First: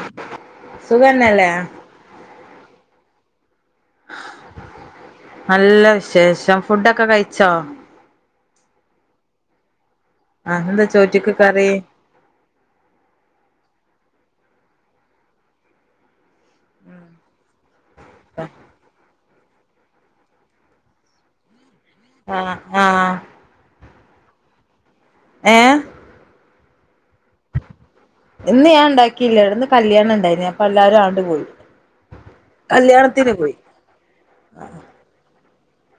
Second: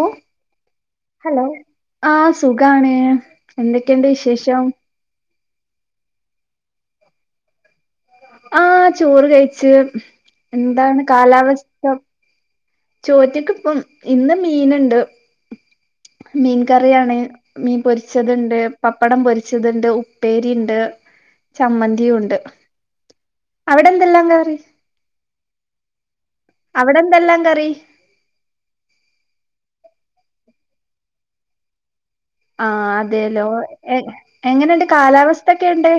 എഹ് hello സുഖന്നല്ലേ ആ സുഖാണ് എന്തൊക്കെയുണ്ട് വിശേഷം നല്ല വിശേഷം ഫുഡൊക്കെ കഴിച്ചോ ആ ചോറ് കഴിച്ച് ആഹ് എന്താ എന്താണ് ചോറ്റ്ക്ക് കറി കാലാവസ്ഥ ചോറ്റക്ക്‌പ്പം ഇന്ന് മീന്ണ്ട് മീൻ കറിയാണ് മീൻ പൊരിച്ചതുണ്ട് പപ്പടം പൊരി ച്ചതുണ്ട് ഉപ്പേരി ഉണ്ട് ചമ്മന്തി ഉണ്ട് ആഹ് ആഹ് അവിടെ എന്തേല്ലാം കറി ഏഹ് അവിടെന്തെല്ലാം കറി ഇന്ന് ഞാൻ ഉണ്ടാക്കിയില്ല ഇന്ന് കല്യാണം ഇണ്ടായിനിം അപ്പൊ എല്ലാരും ആണ്ട് പോയി ആ കല്യാണത്തിന് അതെയലോ പോയി എ എങ്ങനെയുണ്ട് കാലാവസ്ഥ ഒക്കെ ഏണ്ട്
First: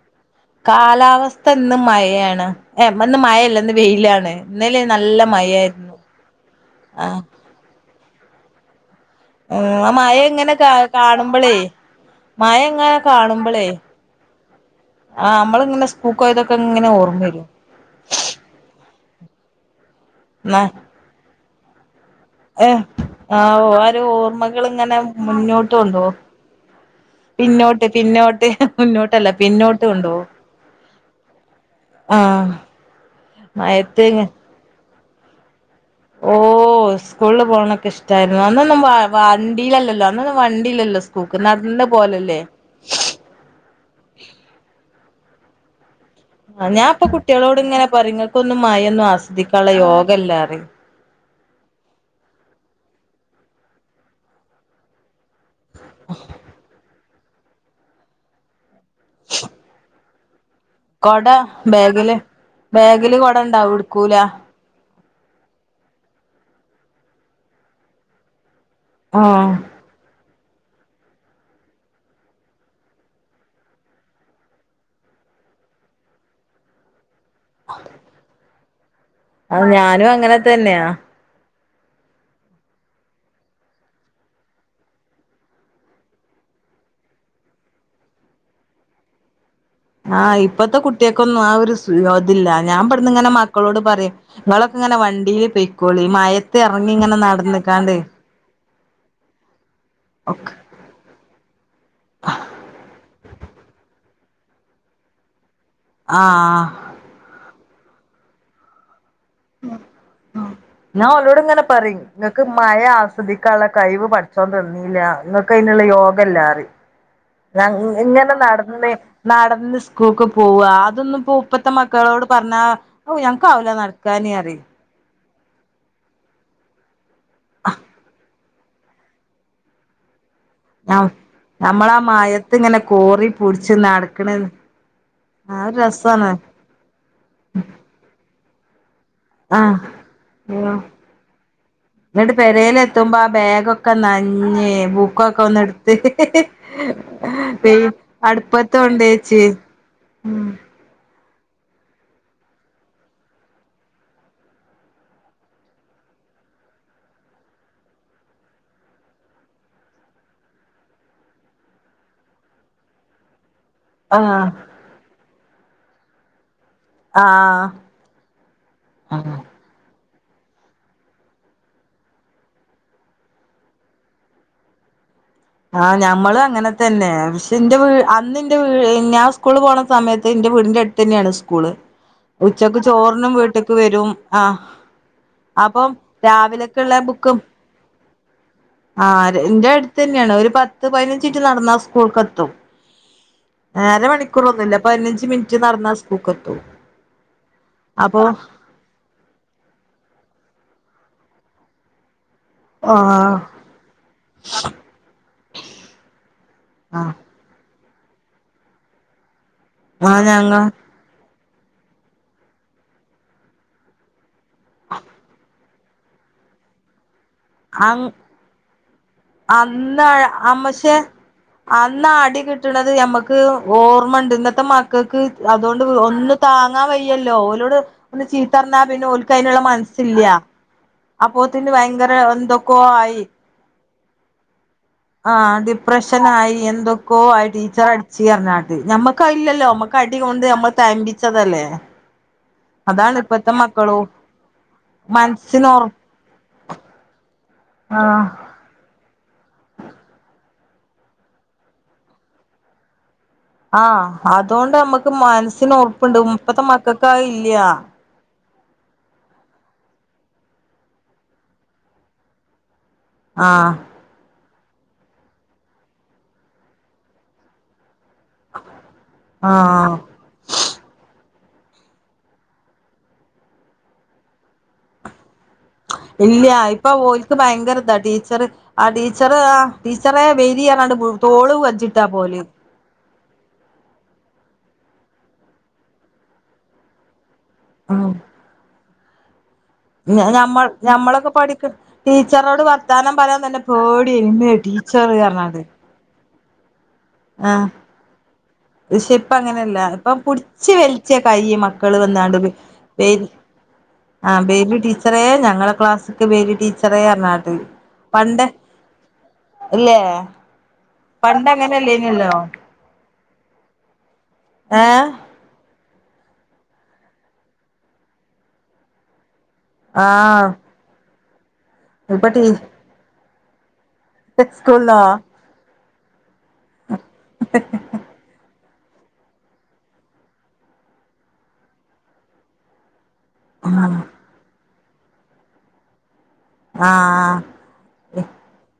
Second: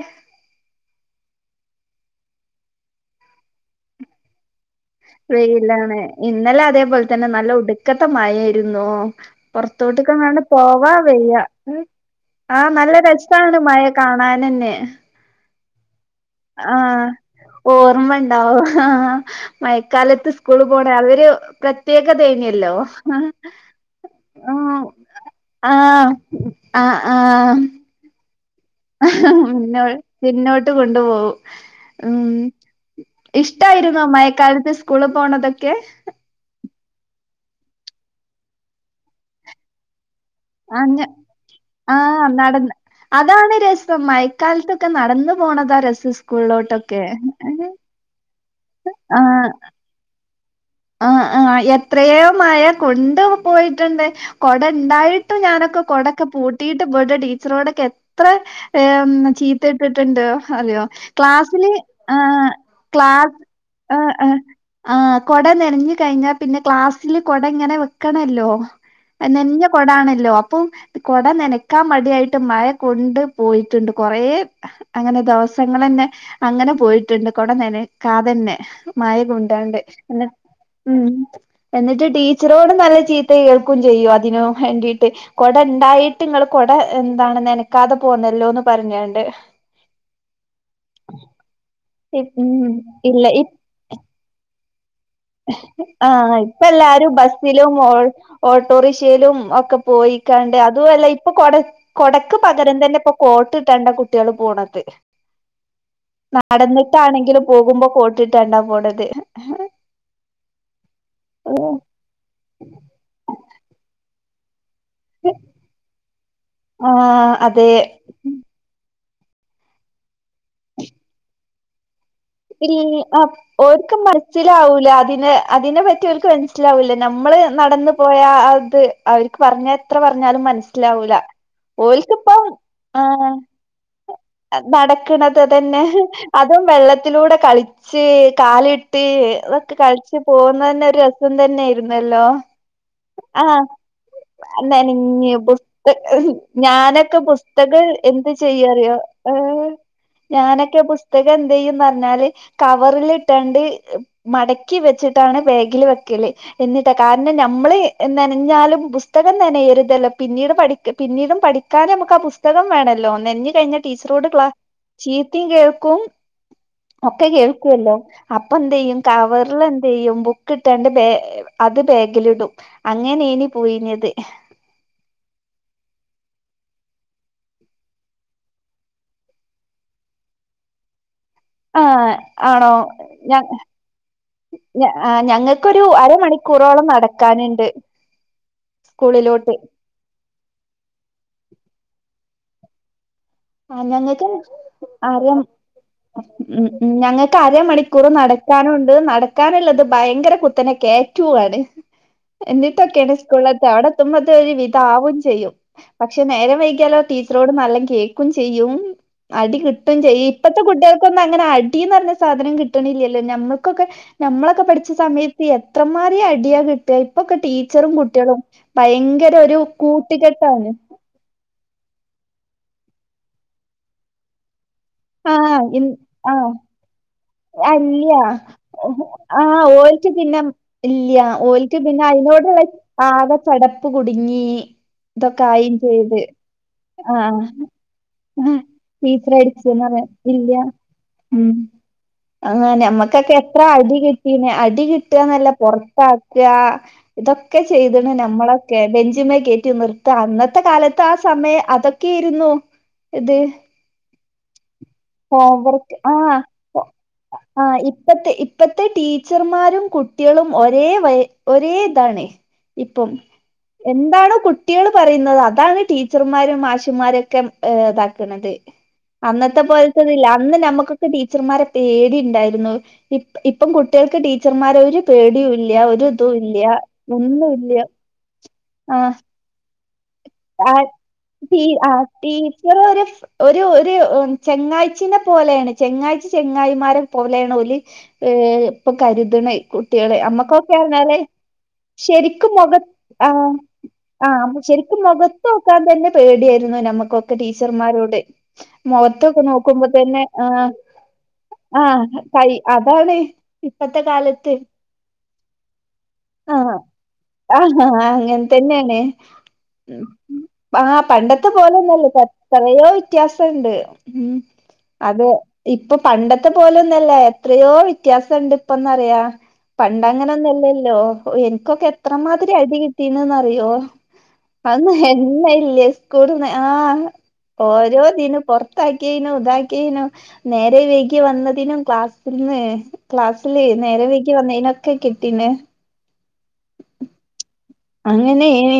കാലാവസ്ഥ ഇന്ന് മഴയാണ് ഏഹ് ഇന്ന് മഴല്ലന്ന് വെയിലാണ് ഇന്നലെന വെയിലാണ് ഇന്നലെ അതേപോലെ ആഹ് തന്നെ നല്ല ഉടുക്കത്ത മഴ ആയിരുന്നു ആഹ് പുറത്തോട്ടക്കെ മഴ അങ്ങട്ട് ഇങ്ങനെ കാ പോവാൻ വെയ്യ കാണുമ്പളേ മഴ ആഹ് നല്ല ഇങ്ങനെ രസാണ് മഴ കാണാനെന്നെ ആ അമ്മള്ങ്ങനെ സ്കൂക്കോയതൊക്കെങ്ങനെ ഓർമ്മ വരും ഓർമ്മണ്ടാവും ഹാ മഴക്കാലത്ത് സ്കൂള് ന പോണെ അതൊരു പ്ര ത്യേക തേനില്ലോ ഏഹ് ആഹ് ഓരോ ഓർമ്മകൾ ആഹ് ഇങ്ങനെ മുന്നോട്ട് അഹ് ആഹ് ക്കെ പിന്നോട്ട് മുന്നോട്ടല്ല പിന്നോട്ട് മുന്നോ കൊണ്ടോവും പിന്നോട്ട് കൊണ്ടു പോവും ഉം ആഹ് ഇഷ്ടായിരുന്നോ മഴയത്ത് മഴക്കാലത്ത് സ്കൂള് പോണതൊക്കെ ഓഹ് സ്കൂളിൽ പോണൊക്കെ ഇഷ്ടായിരുന്നു അന്നന്നും വ വണ്ടീലല്ലല്ലോ അന്നന്നും വണ്ടില്ലല്ലോ ആഹ് സ്കൂക്ക് നടന്ന് ആഹ് പോലെല്ലേ നടന്ന് അതാണ് രസം മഴക്കാലത്തൊക്കെ നടന്ന് പോണതാ രസം സ് ആഹ് ഞാൻ ഇപ്പൊ കുട്ട്യാളോട് ഇങ്ങനെ പറിം ഇങ്ങക്കൊന്നും മയൊന്നും ആഹ് ആസ്വദിക്കാള്ള യോഗല്ല റിം ആഹ് ആഹ് എത്രയോ മഴ കൊണ്ട് പോയിട്ടുണ്ട് കൊടണ്ടായിട്ടും ഞാനൊ ക്കൊ കൊടക്കെ പൂട്ടീട്ട് പോയിട്ട് ടീച്ചറോടൊക്കെ എത്ര ഏഹ് ചീത്തകി ട്ട്ണ്ട് അറിയോ കൊട ക്ലാസില് ബാഗില് ഏഹ് ക്ലാ ബാഗില് കൊട ഇണ്ടാവും ഏഹ് ഇട്ക്കൂല ഏഹ് ആഹ് കൊട നൻഞ് കഴിഞ്ഞാ പിന്നെ ക്ലാസ്സില് കൊടങ്ങനെ വെക്കണല്ലോ എ ആഹ് നൻഞ കൊടാണല്ലോ അപ്പം കൊട നനക്കാൻ മടിയായിട്ട് മഴ കൊണ്ട് പോയിട്ട്ണ്ട് കൊറേ അങ്ങനെ ദോവസങ്ങളെന്നെ അങ്ങനെ പോയി ട്ട്ണ്ട് കൊടനനക്കാതെന്നെ മയ കൊണ്ടാണ്ട് പ്പ എന്നി അങ്ങനെ തന്നെയാ ഉം എന്നിട്ട് ടീച്ചറോടും നല്ല ചീത്ത കേൾക്കും ചെയ്യും അതിനു വേണ്ടീട്ട് കൊടണ്ടായിട്ട് ഇങ്ങള് കൊട എന്താണ് നനക്കാതെ പോന്നല്ലോന്ന് പറഞാണ്ട് ആഹ് ഇപ്പത്തെ കുട്ട്യാക്കൊന്നും ആ ഒരു സ് ഇതില്ല ഉം ഞാൻ ഇവട്ന്ന് ഇല്ല ഇങ്ങനെ മക്കളോട് പറിം ഇങ്ങളൊക്കെ ഇങ്ങനെ വൺ ആഹ് ഇപ്പ എല്ലാരും ബസ്സിലും ഓ നടന്നിക്കാണ്ട് ഓട്ടോറിക്ഷയിലും ഒക്കെ പോയിക്കാണ്ട് അത് അതുല്ല ഇപ്പൊ കൊട കൊടക്ക് പകരം തന്നെ ഇപ്പൊ കോട്ട് ഇട്ടാണ്ടാ കുട്ട്യാള് പോണത് ആഹ് നടന്ന്ട്ടാണെങ്കിലും പോകുമ്പോ കോട്ട്ട്ടാണ്ടാ പോണത് ആഹ് ആഹ് ഞാൻ ഓലോട് ഇങ്ങനെ പറിം ഇങ്ങക്ക് മഴ ആസ്വദിക്കാള്ള കഴിവ് പട് ച്ചോൻ തന്നീല്ലാ ഇങ്ങക്ക് അയ്ന്ള്ള യോഗല്ലാറിം ആഹ് അതെ ആഹ് ഇ ഇങ്ങനെ നടന്ന് നടന്ന് സ്കൂക്ക് പോവാ അതൊന്നും പ്പൂ ഇപ്പത്തെ മക്കളോട് പറഞ്ഞാ ഇല്ൽ ഓ ആഹ് ഞങ്ങക്കാവൂല ഓര്ക്ക് നടക്കാന് പറയും മനസ്സിലാവൂല അതിനെ അതിനെ പറ്റി ഓര്ക്ക് മൻ സിലാവൂല്ല നമ്മള് നടന്ന പോയ ആഹ് ത് അവർക്ക് പറഞ്ഞ എത്ര പറഞ്ഞാലും മനസ്സിലാവൂല നമ്മളാ ഓൽക്ക് പ്പം മയത്ത് ഇങ്ങനെ കോറി ആഹ് പുടിച്ച് നടക്കണ നടക്ക്ണത് ആ ഒരു അതന്നെ രസാണ് അതും വെള്ളത്തിലൂടെ കളിച്ച് കാലിട്ട് അതൊക്കെ കളിച്ച് പോകുന്ന ആഹ് തന്നെ ഒരു രസം തന്നെയിരുന്നല്ലോ എന്നിട്ട് പെരേലെത്തുമ്പോ ആ ആഹ് ബാഗൊക്കെ നഞ്ഞ് നനഞ്ഞ് ബുക്കൊക്കെ ഒന്ന് ബുസ്ത എടുത്ത് ഞാനൊക്കെ പി ബുസ്തക് എന്ത് അടുപ്പത്ത് ചെയ്യാറിയോ കൊണ്ടേച്ച് ഏഹ് ഞാനൊക്കെ പുസ്തകം എന്തെയ്യും ന്ന റിഞ്ഞാല് കവറ്ല് ഇട്ടാണ്ട് മടക്കി വെച്ട്ടാണ് ബാഗിൽ വെക്കല് എന്നിട്ടാ കാരണം നമ്മള് നനഞ്ഞാലും പുസ്തകം നനയരുതല്ലോ പിന്നീട് പഠിക്ക പിന്നീടും പഠി ക്കാന് ഞമ്മക്ക് ആ പുസ്തകം വേണല്ലോ നെൻഞ്ഞ് കഴിഞ്ഞാ ടീച്ചറോട് ആഹ് ക്ലാസ് ചീത്തിം കേക്കും ഒക്കെ ആഹ് കേൾക്കുവല്ലോ അപ്പ എന്തെയ്യും കവറ്ല് എന്ത് ചെയ്യും ബു ക്ക്ട്ടാണ്ട് ബേ അത് ബാഗിലിടും അങ്ങനെനി പോയിനത് ആഹ് ഞമ്മളും അങ്ങനെ തന്നെ പക്ഷെ ഇന്റെ വീ അന്ന് ഇന്റെ വീ ഞാൻ സ്കൂള് പോണ സമയത്ത് ഇന്റെ വീടിന്റെട് ത്തന്നേണ് സ്കൂള് ഏഹ് ആണോ ഉച്ചക്ക് ചോറിനും ഞ വീട്ട്ക്ക് വരും ആഹ് ഞ ആഹ് ഞങ്ങക്കൊരു അപ്പം അരമണിക്കൂറോളം നടക്ക ക്കാന്ണ്ട് ആര് ഇന്റെട് ത്തെന്നേണ് ഒരു പത്ത് പയിനഞ്ചിൻറ്റ് നടന്നാ സ്കൂൾക്കത്തും ആഹ് ഞങ്ങക്ക് പതിനഞ്ച് അരം മിനിറ്റ് നടന്നാ സ്കൂൾക്കെത്തും ഉം ഉം ഞങ്ങക്ക് അര മണി കുറെ അപ്പൊ നടക്കാനുംണ്ട് നടക്കാനുള്ളത് ഭയങ്കര കുത്തനെ കേറ്റുവാണ് എന്നിട്ടൊക്കെയാണ് ആഹ് സ്കൂളെത്ത ആടെത്തുമ്പത്തേന് ഒരു വിധ ആവും ചെയ്യും പക്ഷെ നേരം വൈകിയാലോ ആഹ് ടീ ച്ചറോട് നല്ല കേക്കും ചെയ്യും അടി കിട്ടും ആ ചെയ്യും ഞങ്ങ ഇപ്പത്തെ കുട്ടികൾ ഇപ്പൊന്നും അങ്ങനെ അടീന്ന് പറഞ്ഞ സാധനം കിട്ടണില്ലല്ലോ നമ്മൾക്കൊക്കെ നമ്മളൊക്കെ പഠിച്ച സമയത്ത് എത്രമാതിരി അടിയാ കി ട്ടാ ഇപ്പൊക്കെ ടീച്ചറും അങ് കുട്ടികളും ഭയങ്കര ഒരു കൂട്ടുകെട്ടാണ് അന്നാ അടി കിട്ടണത് ഞമ്മക്ക് ഓർമ്മണ്ട് ഇന്നത്തെ മ ക്കക്ക് ആഹ് അതോണ്ട് ഇൻ ഒന്നും ആഹ് താ ങ്ങാൻ വയ്യല്ലോ ഓലോട് അല്ല ഒന്ന് ചീത്തറഞ്ഞാ പിന്നെ ഓൽക്ക് ആ അയ്നുള്ള ഓൽക്ക് മനസ്സില്ലാ പിന്നെ ഇല്ല്യ അപ്പോത്തിന് ഭയങ്കര എന്തൊക്കോ ആയി കടപ്പ് കുടുങ്ങീ ആഹ് ഡിപ്രഷന് ആയി എന്തൊക്കോ ആഹ് ആയി ടീച്ചർ അടിച്ചു പറഞ്ഞാട്ട് ഞമ്മക്കത് ഇല്ലല്ലോ ടീച്ചറടിച്ച്ന്ന് പറ നമ്മക്ക് അടി ടി കൊണ്ട് ഇല്ല നമ്മള് ഉം തഴമ്പിച്ചതല്ലേ അങ്ങനെ അതാണ് നമ്മക്കൊക്കെ ഇപ്പത്തെ എത്ര അടി മക്കളും കിട്ടീണ് അടി കിട്ടാന്നല്ല മനസ്സിന് ഒറ പൊറത്താക്കാ ഇതൊക്കെ ചെയ്തണ് ആഹ് നമ്മൾ ളൊക്കെ ബെഞ്ചിമ്മെ കേറ്റി നിർത്ത അന്നത്തെ കാലത്ത് ആ സമയം അതൊക്കെ ആയിരുന്നു ഇത് ആഹ് അതുകൊണ്ട് നമ്മക്ക് മനസ്സിന് ഹോംവർക്ക് ഒറപ്പുണ്ട് ആഹ് ഇപ്പത്തെ മക്കൾക്ക് അത് ഇല്ല ആഹ് ഇ ഇപ്പത്തെ ഇപ്പത്തെ ടീച്ചർമാരും കുട്ടികളും ഒരേ വയ ഒരേ ഇതാണ് ഇപ്പം ആഹ് എന്താണോ കുട്ട്യാള് പറയുന്നത് അതാണ് ടീച്ചർമാരും മാഷമ്മാരൊക്കെ ഏഹ് ഇതാക്കണത് അന്നത്തെ ആഹ് പോലത്തെതില്ല അന്ന് നമ്മുക്കൊക്കെ ടീ ടീച്ചർമാരെ പേടി ഉണ്ടായിരുന്നു ഇപ്പം ഇപ്പം കുട്ടികൾക്ക് ടീച്ചർമാര ഒരു പേടിയൂല്ല ഇല്ല ഇപ്പൊ ഓൽക്ക് ഭയങ്കര ഇതാ ടീച്ചറ് ആ ടീച്ചർ ആ ടീച്ചറെ വരീം പറഞ്ഞാണ്ട് തോളില് കജ്ജിട്ടാ പോവല് ടീച്ചറെ ഒരു ഒരു ഒരു ചെങ്ങാഴ്ചിന്റെ പോലെയാണ് ചെങ്ങാഴ്ച്ചി ചെങ്ങായിമാരെ പോലെയ് ണോല് ഉം ഏഹ് ഇപ്പം കരുത്ണത് കുട്ട്യാള് ഞമ്മൾ നമ്മക്കൊക്കെ പറഞ്ഞാല് ഞമ്മളൊക്കെ പഠിക്ക ശരിക്കും ടീച്ചറോട് മൊഖ വർത്താനം പറയാൻ ആഹ് തന്നെ പേടിയേനി ഇമ്മേ ആഹ് ശെരിക്കും ടീച്ചറ് മുഖത്ത് പറഞ്ഞാണ്ട് നോക്കാൻ തന്നെ പേടിയായിരുന്നു നമുക്ക് ഒക്കെ ആഹ് ടീച്ചർമാരോട് പക്ഷെ ഇപ്പ മുഖത്തൊക്കെ അങ്ങനെയല്ല നോക്കുമ്പോ ഇപ്പൊ തന്നെ ആഹ് പുടിച്ച് ആഹ് കൈ അതാണ് ബേരി ഇപ്പത്തെ ആ കാലത്ത് ബെരി ടീച്ചറേ ഞങ്ങളെ ക്ലാസ്സിക്ക് ബെരി ടീച്ചറേ പറഞ്ഞാ ആഹാ അങ്ങനെ തന്നെയാണ് ഇല്ലേ ആഹ് പണ്ട് പണ്ടത്തെ പോലെന്നല്ല പ അങ്ങനെല്ലേനല്ലോ കൊറയേ വ്യത്യാസംണ്ട് ഉം ഏ അത് ഇപ്പൊ പണ്ടത്തെ പോലൊന്നല്ല എത്രയോ വ്യത്യാസംണ്ട് ഇപ്പൊന്നറിയ പണ്ട് അങ്ങനെ ആഹ് ഒന്നുംല്ലല്ലോ എനിക്കൊക്കെ ഇപ്പൊ ടീ എത്രമാതിരി അടി കിട്ടീന്ന് അറിയോ അന്ന് സ്കൂളിലോ എണ്ണ ഇല്ലേ സ്കൂന്ന് ആ ഓരോ തിനുംപൊറ ത്താക്കീനു ഉതാക്കിനും നേരം വൈകി വന്നതിനും ക്ലാസ്ൽന്ന് ക്ലാസ് അല്ലേ നേരം വൈകി വന്നതിനൊക്കെ കിട്ടീണ് ആഹ് ആഹ് അങ്ങനെ ആണ്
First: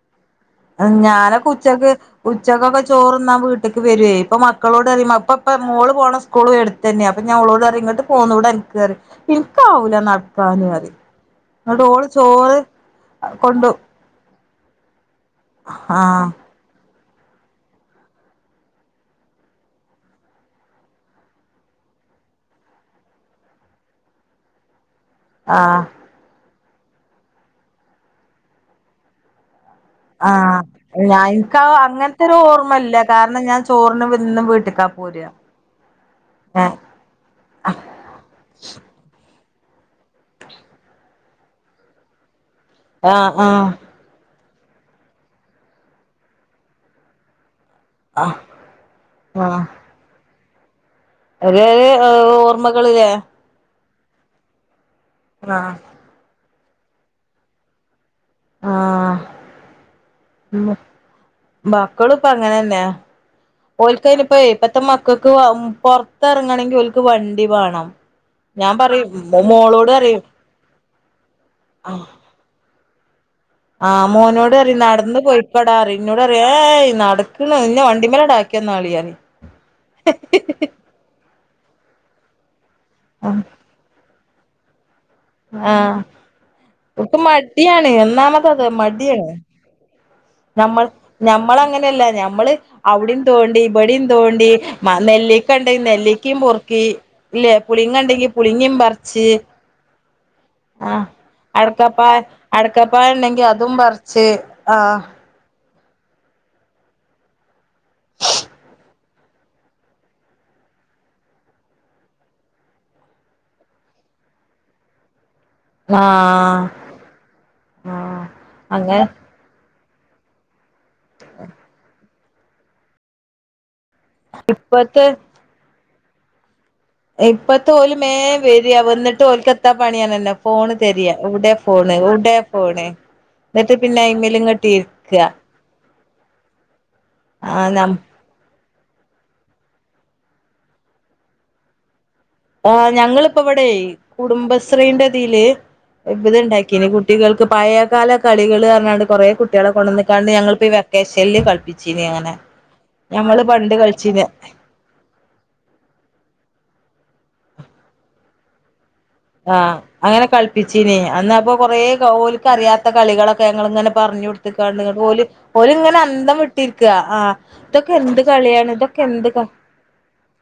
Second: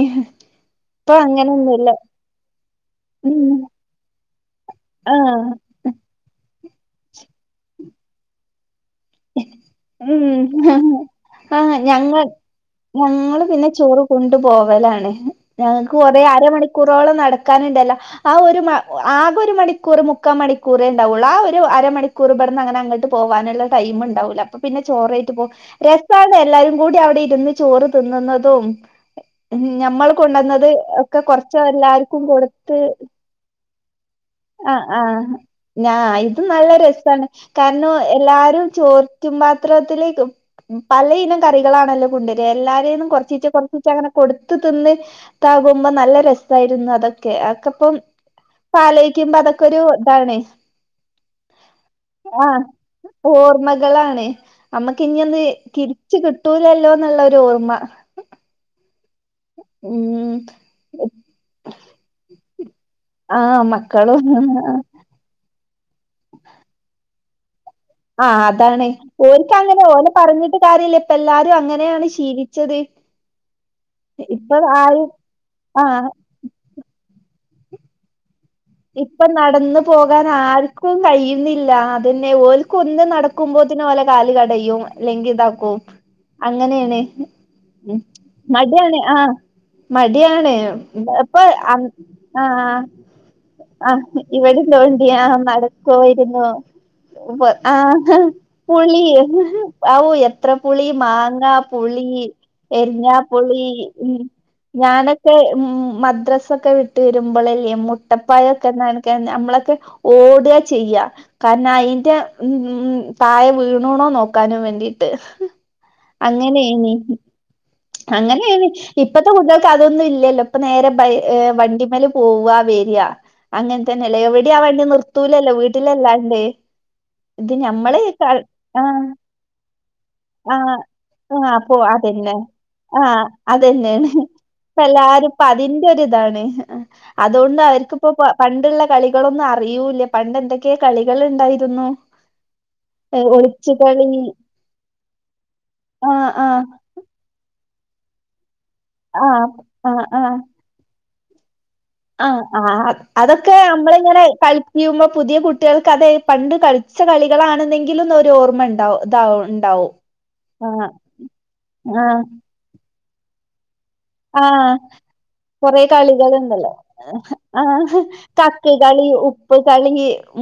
അത് ഞാനൊക്കെ ഉച്ചക്ക് ഉച്ചക്കൊക്കെ ചോറ്ന്നാ ഉം വീട്ട്ക്ക് വരോയ് ഇപ്പൊ മക്കളോട് പറയും ഇമ്മ ആഹ് ഇപ്പ മോള് പോണ സ് കൂളും എടുത്ത് തന്നാ അപ്പ ഞാൻ ഓളോട് പറയും ഇങ്ങട്ട് പോന്നൂടെ അനക്ക് പറയും ഇൻക്കാവൂല ഉം നടക്കാന് പറയും ആഹ് ഇന്നിട്ട് ഓള് ഞങ്ങ ചോറ് കൊണ്ട് കൊണ്ടുപോവലാണ് ഞങ്ങൾക്ക് കൊറെ ആഹ് അരമണിക്കൂറോളം നടക്കാനുണ്ടല്ല ആ ഒരു മ ആകെ ഒരു മണിക്കൂർ മുക്കാ മണിക്കൂറെ ഇണ്ടാവുള്ളു ആ ഒരു അരമണി കുറുപടന്ന് അങ്ങനെ അങ്ങട്ട് പോവാനുള്ള ടൈം ഇണ്ടാവൂല്ലാ അപ്പൊ പിന്നെ ചോറു ആയിറ്റ് പോ ആഹ് ര രസാണ് എല്ലാരും കൂടി അവിടെ ഇരുന്ന് ചോറ് തിന്നുന്നതും ഉം ഞമ്മള് ആഹ് കൊണ്ടന്നത് ഒക്കെ ഞാൻ കൊറച്ച് ഇൻക്ക് എല്ലാര്ക്കും അങ്ങനത്തെ ഒരു കൊടുത്ത് ഓർമ്മല്ല കാരണം ഞാൻ ചോറിന് എന്നും ആഹ് വീട്ട്ക്കാ പോരാ ആഹ് ഞാ ഇതും നല്ല ഏഹ് രസാണ് കാരണം എല്ലാരും ചോറ്റും പാത്രത്തില് ക് ഉം പലയിനം കറികളാണല്ലോ കൊണ്ടെര് എല്ലാരേന്നും ആഹ് കൊറചീച്ചേ കൊറചീച്ചേ അങ്ങനെ കൊടുത്ത് തിന്ന് ഇതാകുമ്പോ നല്ല രസായിരുന്നു അതൊക്കെ ആക്കെപ്പം ആഹ് ഇപ്പം അലോയിക്കുമ്പോ അതൊക്കെ ഒരു ഇതാണെ ഒര് ഏഹ് ഓർമ്മകള്ല്ലേ മകളാണ് അമ്മക്ക് ഇഞ്ഞിയൊന്ന് ആഹ് തിരിച്ച് കിട്ടൂലല്ലോന്നുള്ളൊരു ഓർമ്മ ആഹ് ഉം [unintelligible] മക്കളും ഇപ്പം അങ്ങനെന്നെയാ ആഹ് മക്കളും ഓലിക്കയിനിപ്പെ ഇപ്പത്തെ മക് മക്കക്ക് ആഹ് പൊറത്ത് എറങ്ങണെങ്കി ഓല്ക്ക് വണ്ടി വേണം ആഹ് ഞാൻ അതാണ് പറയും ഓൽക്ക് അങ്ങനെ മോളോട് ഓലെ പറയും പറഞ്ഞിട്ട് കാര്യെല്ലാ ഇപ്പം എല്ലാരും അങ്ങനെയാണ് ശീലിച്ചത് ആഹ് മോനോട് ഇപ്പൊ പറിയും ആരും നടന്ന് പൊയിക്കോടാ പറിയും ആഹ് ഇന്നോട് പറിയും ഏയ് നടക്ക്ണ് ഇന്നേ വണ്ടീമ്മലടാക്കി ഇപ്പം നടന്നു പോകാൻ ആര്ക്കും ക്കും കഴിയുന്നില്ല ക അതന്നെ ഓൽക്ക് ഒന്നും നടക്കുമ്പോത്തിന് ഓലെ കാല് കടയും അല്ലെങ്കി ഇതാക്കും ആഹ് അങ്ങനെയാണ് ഓൽക്ക് ഉം മടിയാണ് ഉം ഒന്നാമത് അത് മടിയാണ് ആഹ് മടിയാണ് നമ്മൾ ഇപ്പൊ അ ആഹ് ഞമ്മളങ്ങനെയല്ല ഞമ്മള് ആഹ് അവിടെയും തോണ്ടി ഇബടിയും ആഹ് തോണ്ടി ഇവിടേം മ തോണ്ടി ആഹ് നെല്ലിക്ക ഉണ്ടെങ്കി നെല്ലിക്കയും നടക്കുവായിരുന്നു പൊറുക്കി ഇല്ലേ [unintelligible] പുളിങ്ങ ആഹ് ഉണ്ടെങ്കി പുളിങ്ങയും പുളി പറിച്ച് ആവൂ എത്ര പുളി ആഹ് മാങ്ങാ, പുളി, അടക്കപ്പാ അടക്കപ്പായ ഉണ്ടെങ്കി എരിഞ്ഞാപ്പുളി അതും ഉം പറിച്ച് ആഹ് ഞാനെക് ക്കേ ഉം മദ്രസൊക്കെ വിട്ട് വെരുമ്പളേ മു മുട്ടപ്പഴൊക്കെ [unintelligible] നമ്മളൊക്കെ ഓടാ ചെയ്യാ കാരണം അയിന്റെ ഉം ഉം തായെ വീണൂണോ നോക്കാനും വേണ്ടീട്ട് ആഹ് അങ്ങനെയേനി ആഹ് അങ്ങനെയേനി ഇപ്പത് അങ്ങനെ ഇപ്പത്തെ കുട്ട്യേൾക്ക് അതൊന്നും ഇല്ലല്ലോ ഇപ്പൊ നേരെ ബൈ ഏഹ് വണ്ടിമ്മെല് പോവാ വെരാ അങ്ങൻത്തെന്നെയല്ലേ എവിടേം ആ വണ്ടി ഇപ്പത്തെ നിർത്തൂലല്ലോ വീട്ടിലല്ലാണ്ട് ഇത് ഇപ്പത്തെ ഓല് ഞമ്മള് ക വേം വെരാ ആഹ് വന്നിട്ട് ഓൽക്കെന്താ പണി [unintelligible] ഫോണ് ആഹ് തെരയ ആഹ് എവിടെ അപ്പൊ ഫോണ് എവിടെ അതന്നെ ഫോണ് ആഹ് എന്നിട്ട് പിന്നെ അതെന്നെയാണ് അയിമേലിങ്ങട്ട് ഇപ്പൊ ഇരിക്കുക എല്ലാരും ഇപ്പ അതിന്റെ ഒരു ഇതാണ് ആഹ് അതുകൊണ്ട് ആഹ് നം അവര്ക്കിപ്പം ഇപ്പം പണ്ടുള്ള കളികളൊന്നും അറിയൂല്ലാ പണ്ട് എന്തെക്കെയെ കളികൾ ഇണ്ടായിരുന്നു ആഹ് ഞങ്ങളിപ്പം ഇവടേ കുടുംബശ്രീന്റെ ഇതില് ഇപ് ആഹ് ഇത് ആഹ് ഇണ്ടാക്കീന് കുട് കുട്ടികൾക്ക് പഴയകാല കളികള് പറഞ്ഞാണ്ട് കൊറെ ആഹ് കുട്ടികളെ ആഹ് കൊണ്ടന്ന്ക്കാണ്ട് ആഹ് ഞങ്ങളിപ്പോ ഈ വെക്കേഷനില് കളിപ്പി ആഹ് ആഹ് അത് അതൊക്കെ നമ്മളിങ്ങനെ കളിച്ചീന് കളി ചെയ്യുമ്പോ പുതിയ കുട്ടികൾക്ക് അത് പണ്ട് കളിച്ച കളികളാണ്ന്നെങ്കിലുന്നൊരു ഓർമ്മ ഇണ്ടാവും ആഹ് അങ്ങനെ കളിപ്പിച്ചീനി അന്ന് അപ്പ കൊറേ കൊ ആഹ് ഓല്ക്ക് അറിയാത്ത കളികളൊക്കെ ഞങ്ങള് ഇങ്ങനെ പറഞ്ഞു ആഹ് കൊടുത്ത്ക്കാണ്ട് ഓല് ഓല് കൊറെ ഇങ്ങനെ അന്തം കളികളുണ്ടല്ലോ വിട്ടിരിക്കാ ആഹ് ഇതൊക്കെ ആഹ് എന്ത് കളിയാണ് കക്ക് ഇതൊക്കെ കളി എന്ത് ക ഉപ്പ് കളി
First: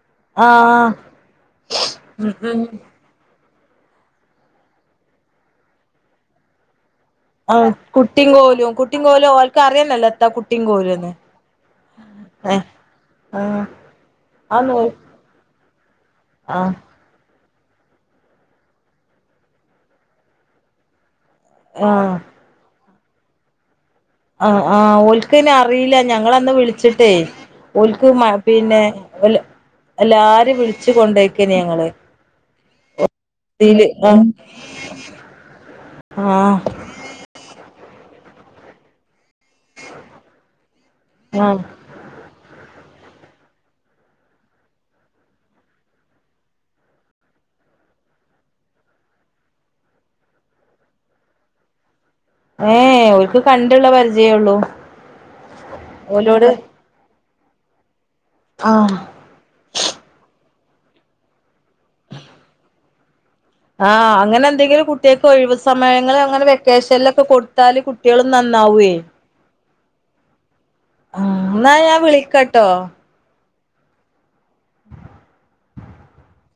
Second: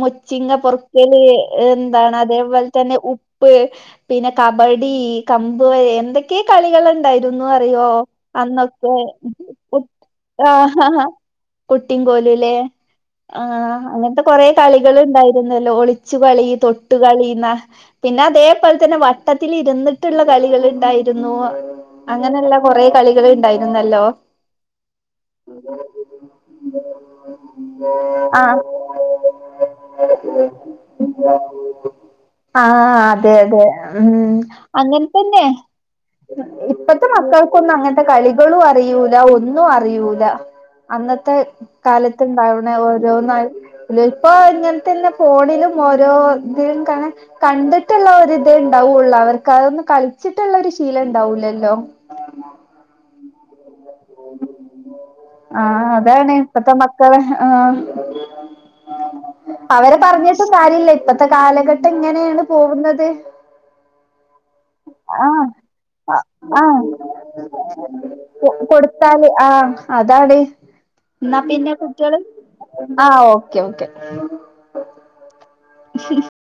മുച്ചിങ്ങ ആഹ് പെറ്ക്കല് എന്താണ് ഉം ഉം അതേപോലെ തന്നെ ഉപ് ഉപ്പ് പിന്നെ കബഡി കമ്പ് എന്തെക്കെയെ കളികള്ണ്ടായിരുന്നു ആഹ് അറിയോ കുട്ടീം കോലും അന്നൊക്കെ കുട്ടീം കോലും ഓൽക്ക് കുട് അറിയന്നല്ല എത്താ കുട്ടീം ആഹ് കോലുംന്ന് കുട്ടിയും കോലൂല്ലേ ഏഹ് ആഹ് അങ്ങൻത്തെ കൊറെ അത് നോ കളികൾ ഇണ്ടായിരുന്നല്ലോ ഒളിച്ചു കളി തൊട് ആഹ് തൊട്ട് കളി നാ പിന്നെ അതേപോലെ തന്നെ വട്ടത്തിൽ ഇരുന്നിട്ടുള്ള കളികൾ ഇണ്ടായിരുന്നു ആഹ് അങ്ങനെയല്ല കൊറെ കളികൾ ഉണ്ടായിരുന്നല്ലോ ആഹ് ആഹ് ഓൽകായിന് അറിയില്ല ഞങ്ങളന്ന് വിളിച്ചിട്ടേ ഒല്ക്ക് ആഹ് പിന്നെ എല്ലാരും വിളിച്ചു കൊണ്ടോയ്ക്കേനി ഞങ്ങള് ആഹ് അതെ അതെ ഇതില് ആഹ് ഉം അങ്ങനെ തന്നെ ആഹ് ഇപ്പ ഇന്നത്തെ മക്കൾക്കൊന്നും അങ്ങനത്തെ കളികളും അറിയൂല ഒന്നും അറയിൂല അന്നത്തെ ആഹ് കാലത്തുണ്ടാവണ ഓരോന്നായി ഇപ്പോ ഇങ്ങനത്തന്നെ ഫോണിലും ഓരോതിലും കണ കണ്ടിട്ടുള്ള ഒരി ഇതേ ഉണ്ടാവുള്ളൂ അവർക്ക് അതൊന്നും കളിച്ചിട്ടുള്ള ഒരു ശീലം ഉണ്ടാവൂലല്ലോ ഏഹ് ഓൽക്ക് കണ്ട്ള്ള പരിചയേ ഒള്ളൂ ഓലോട് കളെ ആഹ് ആഹ് അവരെ പറഞ്ഞിട്ടും കാര്യില്ല ഇപ്പത്തെ കാലഘട്ടം ഇങ്ങനേണ് പോവുന്നത് ആഹ് അങ്ങനെന്തെങ്കിലും കുട്ടിയക്ക് ഒഴിവ് സമയങ്ങള് അങ്ങനെ വെക്കേഷൻലൊ കൊ കൊടുത്താല് ആഹ് അതാണ് എന്നാ ആഹ് പിന്നെ ന്നാ ഞാൻ കുട്ടിയള് വിളിക്കട്ടോ ആഹ് ഓഹ് ക്കെയോക്കെ